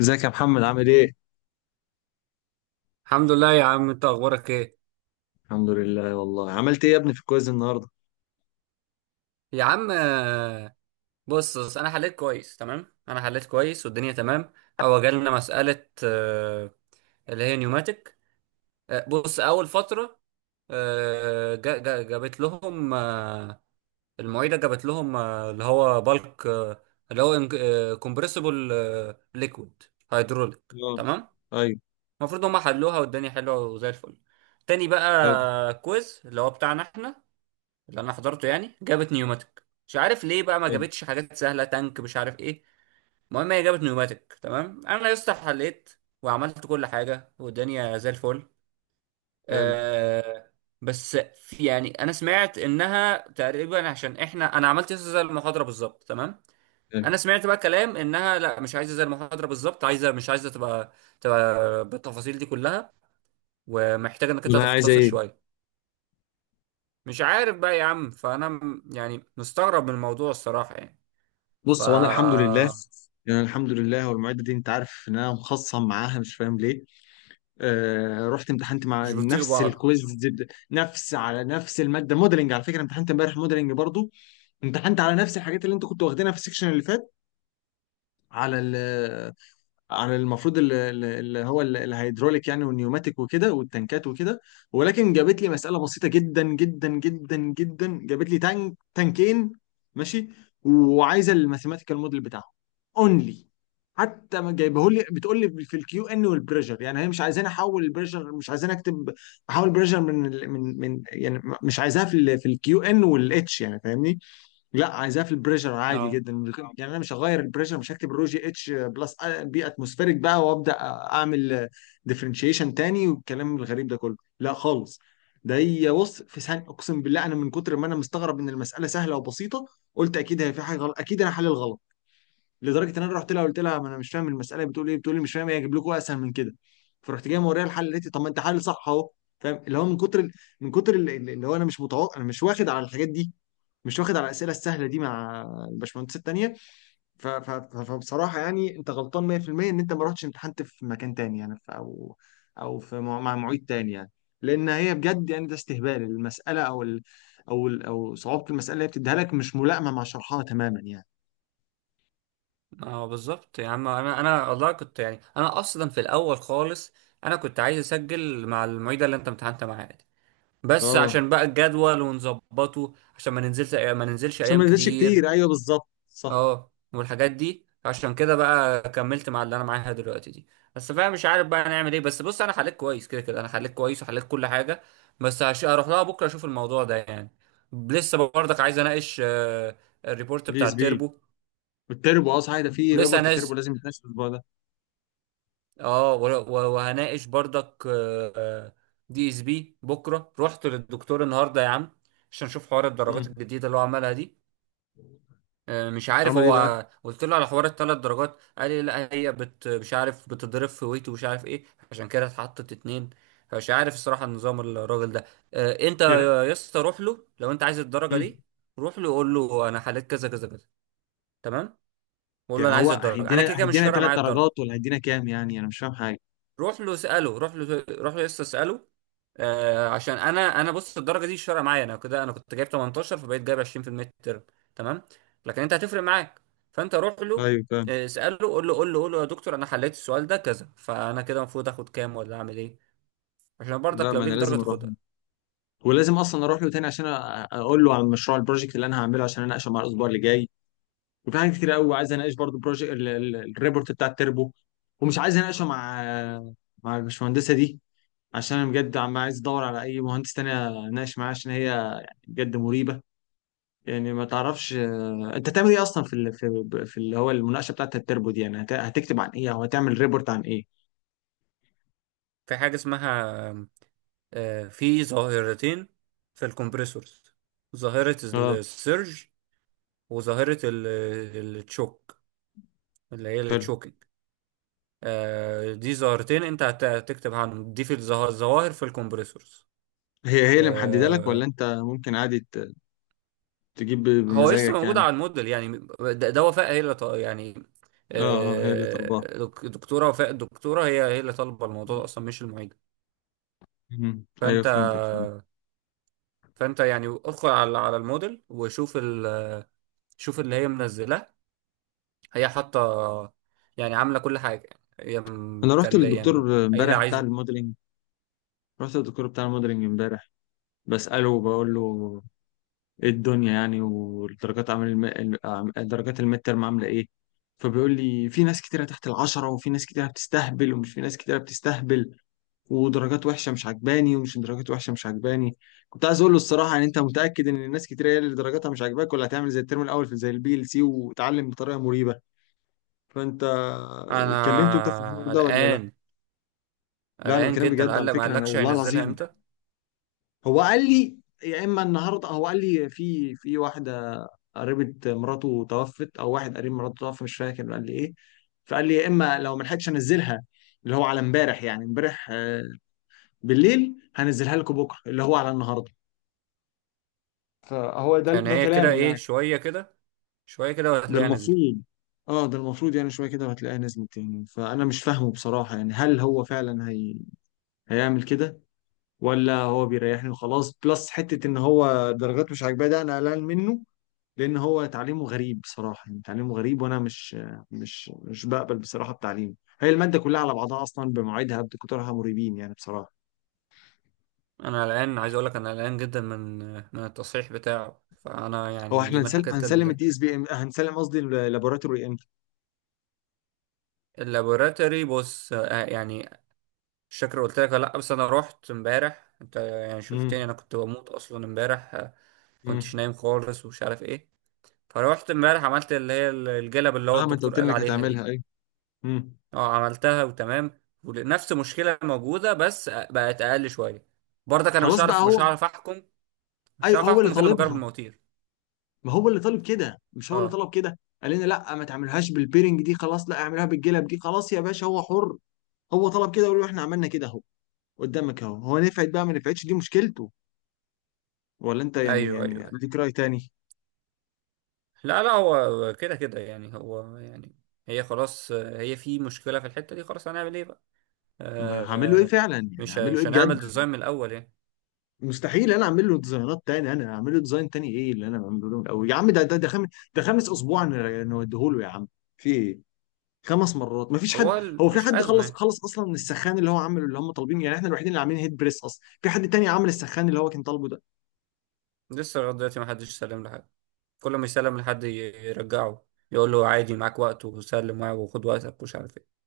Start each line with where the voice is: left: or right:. left: ازيك يا محمد عامل ايه؟
right: الحمد لله يا عم، انت اخبارك ايه؟
left: الحمد لله والله عملت ايه يا ابني في الكويز النهارده؟
right: يا عم، بص بص انا حليت كويس تمام. انا حليت كويس والدنيا تمام. هو جالنا مسألة اللي هي نيوماتيك. بص، اول فترة جابت لهم، المعيدة جابت لهم اللي هو بالك، اللي هو كومبريسبل، ليكويد، هيدروليك،
left: اه،
right: تمام.
left: ايوه،
right: المفروض هم حلوها والدنيا حلوة وزي الفل. تاني
left: حلو
right: بقى كويز اللي هو بتاعنا احنا، اللي انا حضرته يعني. جابت نيوماتيك، مش عارف ليه بقى ما
left: حلو
right: جابتش حاجات سهله، تانك مش عارف ايه. المهم هي جابت نيوماتيك تمام. انا يا اسطى حليت وعملت كل حاجه والدنيا زي الفل.
left: حلو
right: آه. بس في يعني انا سمعت انها تقريبا، عشان احنا انا عملت يا اسطى زي المحاضره بالظبط تمام.
left: حلو.
right: انا سمعت بقى كلام انها لا، مش عايزه زي المحاضره بالظبط، عايزه، مش عايزه تبقى بالتفاصيل دي كلها، ومحتاجه انك انت
left: والله عايزه
right: تختصر
left: ايه؟
right: شويه. مش عارف بقى يا عم، فانا يعني مستغرب من الموضوع الصراحه يعني. ف
left: بص، هو انا الحمد لله، يعني الحمد لله. هو المعده دي، انت عارف ان انا مخصم معاها، مش فاهم ليه. آه، رحت امتحنت مع
right: مش بيطيقوا
left: نفس
right: بعض.
left: الكويز نفس على نفس الماده، موديلنج، على فكره امتحنت امبارح موديلنج برضو. امتحنت على نفس الحاجات اللي انت كنت واخدينها في السكشن اللي فات، على، عن المفروض اللي هو الهيدروليك يعني، والنيوماتيك وكده، والتنكات وكده. ولكن جابت لي مسألة بسيطة جدا جدا جدا جدا، جابت لي تانك تانكين، ماشي، وعايزة الماثيماتيكال موديل بتاعهم اونلي. حتى ما جايبه لي، بتقول لي في الكيو ان والبريشر. يعني هي مش عايزاني احول البريشر، مش عايزاني اكتب، احول بريشر من يعني مش عايزاها في ال، في الكيو ان والاتش يعني، فاهمني، لا عايزاه في البريشر عادي
right: اه
left: جدا. يعني انا مش هغير البريشر، مش هكتب رو جي اتش بلس بي اتموسفيريك بقى، وابدا اعمل ديفرنشيشن تاني، والكلام الغريب ده كله، لا خالص. ده هي، بص، في ثانيه، اقسم بالله انا من كتر ما انا مستغرب ان المساله سهله وبسيطه، قلت اكيد هي في حاجه غلط، اكيد انا حل الغلط، لدرجه ان انا رحت لها قلت لها ما انا مش فاهم المساله بتقول ايه. بتقول لي مش فاهم ايه، اجيب لكم اسهل من كده؟ فرحت جاي موريها الحل، اللي طب ما انت حل صح اهو. فاهم؟ اللي هو من كتر، من كتر اللي، اللي هو انا مش متوقع، انا مش واخد على الحاجات دي، مش واخد على الاسئله السهله دي مع الباشمهندسات التانيه. فبصراحه يعني انت غلطان 100% ان انت ما رحتش امتحنت في مكان تاني، يعني في، او او في مع معيد تاني يعني. لان هي بجد يعني ده استهبال المساله، او ال، او صعوبه المساله اللي هي بتديها لك مش ملائمه مع شرحها تماما يعني.
right: اه بالظبط يا عم. انا والله كنت، يعني انا اصلا في الاول خالص انا كنت عايز اسجل مع المعيده اللي انت امتحنت معاها دي، بس
left: اه،
right: عشان بقى الجدول ونظبطه عشان ما ننزلش
left: عشان ما
right: ايام
left: يزيدش
right: كتير.
left: كتير، ايوه بالظبط صح.
right: اه، والحاجات دي عشان كده بقى كملت مع اللي انا معاها دلوقتي دي. بس فاهم، مش عارف بقى نعمل ايه. بس بص انا حليت كويس كده كده، انا حليت كويس وحليت كل حاجه، بس هروح لها بكره اشوف الموضوع ده يعني. لسه برضك عايز اناقش الريبورت
left: بي
right: بتاع
left: اس بي
right: التربو،
left: والتربو، اه صحيح، ده في
right: ولسه
left: ريبورت
right: ناس.
left: تربو لازم يتناقش الاسبوع ده.
right: اه، وهناقش برضك دي اس بي بكره. رحت للدكتور النهارده يا عم عشان اشوف حوار الدرجات
left: امم.
right: الجديده اللي هو عملها دي. مش عارف،
left: عمل ايه بقى؟
right: هو قلت له على حوار الثلاث درجات، قال لي لا، هي بت مش عارف بتضرب في ويت ومش عارف ايه، عشان كده اتحطت اتنين. فمش عارف الصراحة النظام الراجل ده. انت
left: يعني
right: يا اسطى، روح له لو انت عايز الدرجة
left: مم.
right: دي. روح له قول له انا حليت كذا كذا كذا، تمام، وقول له
left: يعني
right: انا عايز
left: هو
right: الدرجة. انا
left: هيدينا
right: كده كده مش
left: هيدينا
right: فارقة
left: ثلاث
right: معايا الدرجة.
left: درجات ولا هيدينا كام؟ يعني انا مش فاهم حاجه.
right: روح له اساله، روح له، روح له لسه اساله. آه عشان انا بص، الدرجه دي مش فارقه معايا انا كده. انا كنت جايب 18 فبقيت جايب 20 في الميد ترم، تمام. لكن انت هتفرق معاك، فانت روح له
left: ايوه فاهم.
right: اساله. قول له قول له قول له يا دكتور، انا حليت السؤال ده كذا، فانا كده المفروض اخد كام ولا اعمل ايه؟ عشان
left: لا،
right: برضك لو
left: ما انا
right: ليك درجه
left: لازم اروح له،
right: تاخدها.
left: ولازم اصلا اروح له تاني عشان اقول له عن مشروع البروجكت اللي انا هعمله، عشان اناقشه مع الاسبوع اللي جاي. وفي حاجات كتير قوي عايز اناقش برضو بروجكت الريبورت بتاع التربو، ومش عايز اناقشه مع، مع البشمهندسه دي، عشان انا بجد عم عايز ادور على اي مهندس تاني اناقش معاه، عشان هي يعني بجد مريبه. يعني ما تعرفش انت تعمل ايه اصلا في في اللي هو المناقشه بتاعت التربو دي، يعني هتكتب عن ايه، او هتعمل ريبورت عن ايه.
right: في حاجه اسمها في ظاهرتين في الكمبريسورز: ظاهره
left: اه.
right: السيرج، وظاهره التشوك اللي هي
left: حلو.
right: التشوكينج. دي ظاهرتين انت هتكتب عنهم، دي في الظواهر في الكمبريسورز.
left: هي هي اللي محدده لك، ولا
right: آه،
left: انت ممكن عادي تجيب
right: هو لسه
left: بمزاجك
right: موجود
left: يعني؟
right: على الموديل يعني. ده وفاء هي اللي يعني
left: اه اه، هي اللي طالباها.
right: دكتورة وفاء، الدكتورة هي اللي طالبة الموضوع ده اصلا، مش المعيد.
left: مم. ايوه
right: فانت
left: فهمتك. مم.
right: فانت يعني ادخل على الموديل وشوف شوف اللي هي منزلاه. هي حاطة، يعني عاملة كل حاجة. هي
left: انا رحت
right: متكلمة يعني،
left: للدكتور
right: قايلة
left: امبارح بتاع
right: عايزة.
left: الموديلنج، رحت للدكتور بتاع الموديلنج امبارح، بساله وبقول له ايه الدنيا يعني، والدرجات عامل درجات الميد ترم عامله ايه. فبيقول لي في ناس كتيره تحت العشرة، وفي ناس كتيره بتستهبل، ومش في ناس كتيره بتستهبل، ودرجات وحشه مش عجباني، ومش درجات وحشه مش عجباني. كنت عايز اقول له الصراحه يعني، انت متاكد ان الناس كتيره هي اللي درجاتها مش عاجباك، ولا هتعمل زي الترم الاول في زي البي ال سي، وتعلم بطريقه مريبه؟ فانت كلمته انت في الحوار
right: انا
left: ده ولا لا؟
right: قلقان،
left: لا، انا
right: قلقان
left: بكلم
right: جدا.
left: بجد
right: قال
left: على
right: لك ما
left: فكره، انا
right: قالكش
left: والله
right: هينزلها
left: العظيم.
right: امتى؟
left: هو قال لي، يا اما النهارده، هو قال لي في واحده قريبه مراته توفت، او واحد قريب مراته توفى، مش فاكر قال لي ايه. فقال لي يا اما لو ما لحقتش انزلها، اللي هو على امبارح يعني، امبارح بالليل، هنزلها لكم بكره اللي هو على النهارده. فهو ده
right: يعني
left: ده
right: هي كده
left: كلامه
right: ايه،
left: يعني.
right: شوية كده شوية كده
left: ده
right: وهتلاقيها نزلت.
left: المفروض. اه، ده المفروض، يعني شويه كده وهتلاقيها نزلت يعني. فانا مش فاهمه بصراحه يعني، هل هو فعلا هي، هيعمل كده، ولا هو بيريحني وخلاص، بلس حتة ان هو درجات مش عاجباه، ده انا قلقان منه، لان هو تعليمه غريب بصراحة، يعني تعليمه غريب، وانا مش، بقبل بصراحة بتعليمه. هي المادة كلها على بعضها اصلا بمواعيدها بدكتورها مريبين يعني بصراحة.
right: انا قلقان، عايز اقول لك انا قلقان جدا من التصحيح بتاعه. فانا
left: هو
right: يعني
left: احنا
right: دي من
left: هنسلم،
right: الحاجات
left: الدي اس بي ام، هنسلم قصدي اللابوراتوري، امتى؟
right: اللابوراتوري. بص، يعني مش فاكر قلت لك ولا لا، بس انا رحت امبارح، انت يعني
left: امم.
right: شفتني انا كنت بموت اصلا امبارح
left: امم.
right: كنتش نايم خالص ومش عارف ايه. فروحت امبارح عملت اللي هي الجلب اللي هو
left: اه، ما انت
right: الدكتور
left: قلت لي
right: قال
left: انك
right: عليها دي.
left: هتعملها، ايوه. امم.
right: اه عملتها وتمام، ونفس مشكلة موجودة بس بقت اقل شوية. برضك انا مش
left: خلاص بقى.
right: عارف،
left: هو
right: احكم مش
left: اي،
right: هعرف
left: هو اللي
right: احكم غير لما اجرب
left: طالبها.
right: المواتير.
left: ما هو اللي طالب كده، مش هو اللي
right: اه
left: طلب كده؟ قال لنا لا، ما تعملهاش بالبيرنج دي خلاص، لا اعملها بالجلب دي خلاص، يا باشا هو حر، هو طلب كده، وقالوا له احنا عملنا كده اهو، قدامك اهو، هو نفعت بقى ما نفعتش، دي مشكلته. ولا انت يعني،
right: ايوه ايوه
left: يعني
right: أيوة.
left: اديك رأي تاني؟
right: لا لا، هو كده كده يعني. هو يعني هي خلاص هي في مشكله في الحته دي. خلاص هنعمل ايه بقى؟
left: طب انا هعمل له ايه
right: آه.
left: فعلا، يعني هعمل له ايه
right: مش
left: بجد؟
right: هنعمل ديزاين من الاول يعني.
left: مستحيل انا اعمل له ديزاينات تاني، انا هعمل له ديزاين تاني؟ ايه اللي انا بعمله له الاول يا عم، ده خامس، ده خامس اسبوع نوديه له يا عم، في ايه، 5 مرات، مفيش حد.
right: هو
left: هو في
right: مش
left: حد
right: ازمه
left: خلص،
right: يعني.
left: اصلا من السخان اللي هو عامله اللي هم طالبينه؟ يعني احنا الوحيدين اللي عاملين هيد بريس اصلا، في حد تاني عامل السخان اللي هو كان طالبه ده؟
right: لسه لغايه دلوقتي ما حدش سلم لحد، كل ما يسلم لحد يرجعه، يقول له عادي معاك وقت وسلم معاه وخد وقتك ومش عارف ايه.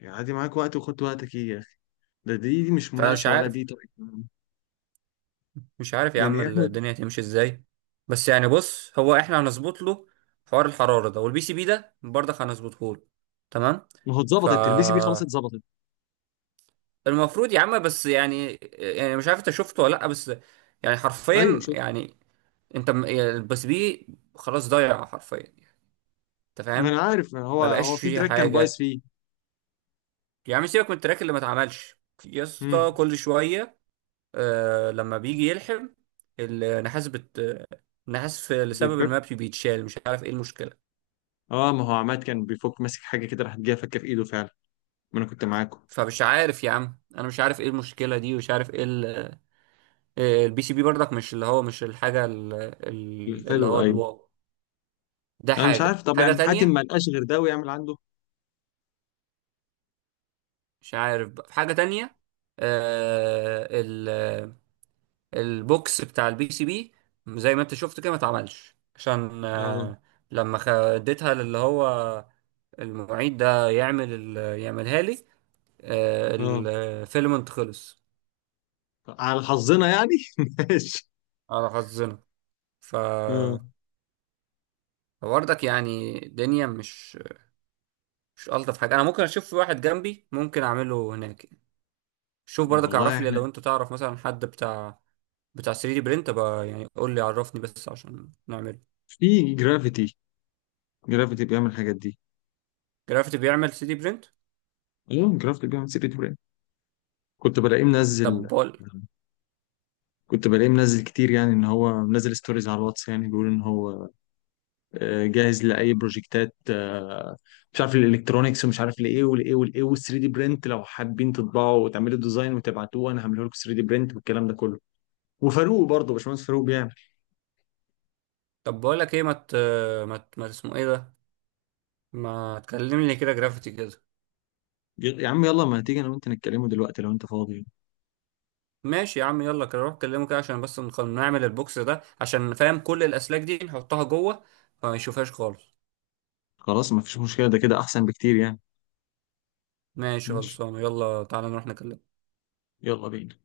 left: يعني عادي معاك وقت، وخد وقتك، ايه يا اخي؟ ده دي, مش
right: فانا مش
left: مناقشه ولا
right: عارف،
left: دي طريقه.
right: يا عم
left: يعني احنا،
right: الدنيا هتمشي ازاي. بس يعني بص، هو احنا هنظبط له حوار الحرارة ده، والبي سي بي ده برضه هنظبطه له، تمام.
left: ما هو
right: ف
left: اتظبطت تلبسي بيه خلاص، اتظبطت.
right: المفروض يا عم، بس يعني مش عارف انت شفته ولا لا، بس يعني
left: ايوه
right: حرفيا
left: شفت.
right: يعني انت يعني البي سي بي خلاص ضايع حرفيا، انت
left: ما انا
right: فاهم،
left: عارف، ما هو
right: ما بقاش
left: هو في
right: فيه
left: تراك كان بايظ
right: حاجة.
left: فيه.
right: يا عم سيبك من التراك اللي ما اتعملش. يا اسطى
left: امم.
right: كل شوية آه لما بيجي يلحم النحاس، النحاس لسبب
left: بيفك.
right: ما بيتشال، مش عارف ايه المشكلة.
left: اه، ما هو عماد كان بيفك ماسك حاجه كده، راحت جايه فكه في ايده فعلا، ما انا كنت معاكم.
right: فمش عارف يا عم، انا مش عارف ايه المشكلة دي ومش عارف ايه. البي سي بي برضك مش اللي هو، مش الحاجة اللي
left: حلو.
right: هو
left: ايوه.
right: الواو، ده
left: انا مش عارف،
right: حاجة
left: طب
right: حاجة
left: يعني حاتم
right: تانية.
left: ما لقاش غير ده ويعمل عنده.
right: مش عارف بقى، في حاجة تانية. آه البوكس بتاع البي سي بي زي ما انت شفت كده ما اتعملش، عشان
left: اه.
right: آه لما اديتها للي هو المعيد ده يعمل يعملها لي.
left: اه،
right: الفيلم انت خلص،
left: على حظنا يعني ماشي.
right: على حظنا. ف
left: اه،
right: فبرضك يعني الدنيا مش الطف حاجه. انا ممكن اشوف في واحد جنبي ممكن اعمله هناك. شوف برضك،
left: والله
right: اعرف لي
left: احنا
right: لو انت تعرف مثلا حد بتاع 3 دي برينت بقى، يعني قول لي، عرفني بس عشان نعمله.
left: في جرافيتي، جرافيتي بيعمل الحاجات دي.
right: جرافيتي بيعمل 3 دي برينت.
left: اه، جرافيتي بيعمل سيرة براند. كنت بلاقيه
right: طب
left: منزل
right: بقول
left: كنت بلاقيه منزل كتير، يعني ان هو منزل ستوريز على الواتس، يعني بيقول ان هو جاهز لاي بروجكتات، مش عارف الالكترونكس ومش عارف لايه ولايه والايه وال3 دي برنت، لو حابين تطبعوا وتعملوا ديزاين وتبعتوه انا هعمله لكم 3 دي برنت والكلام ده كله. وفاروق برضه، باشمهندس فاروق بيعمل.
right: طب بقول لك ايه، ما اسمه ايه ده؟ ما تكلمني كده جرافيتي كده.
left: يا عم يلا، ما هتيجي انا وانت نتكلموا دلوقتي لو انت فاضي.
right: ماشي يا عم، يلا كده روح كلمه كده عشان بس نعمل البوكس ده عشان، فاهم، كل الأسلاك دي نحطها جوه، فما يشوفهاش خالص.
left: خلاص ما فيش مشكله، ده كده احسن بكتير يعني.
right: ماشي
left: ماشي.
right: خلصانة، يلا تعالى نروح نكلمه.
left: يلا بينا.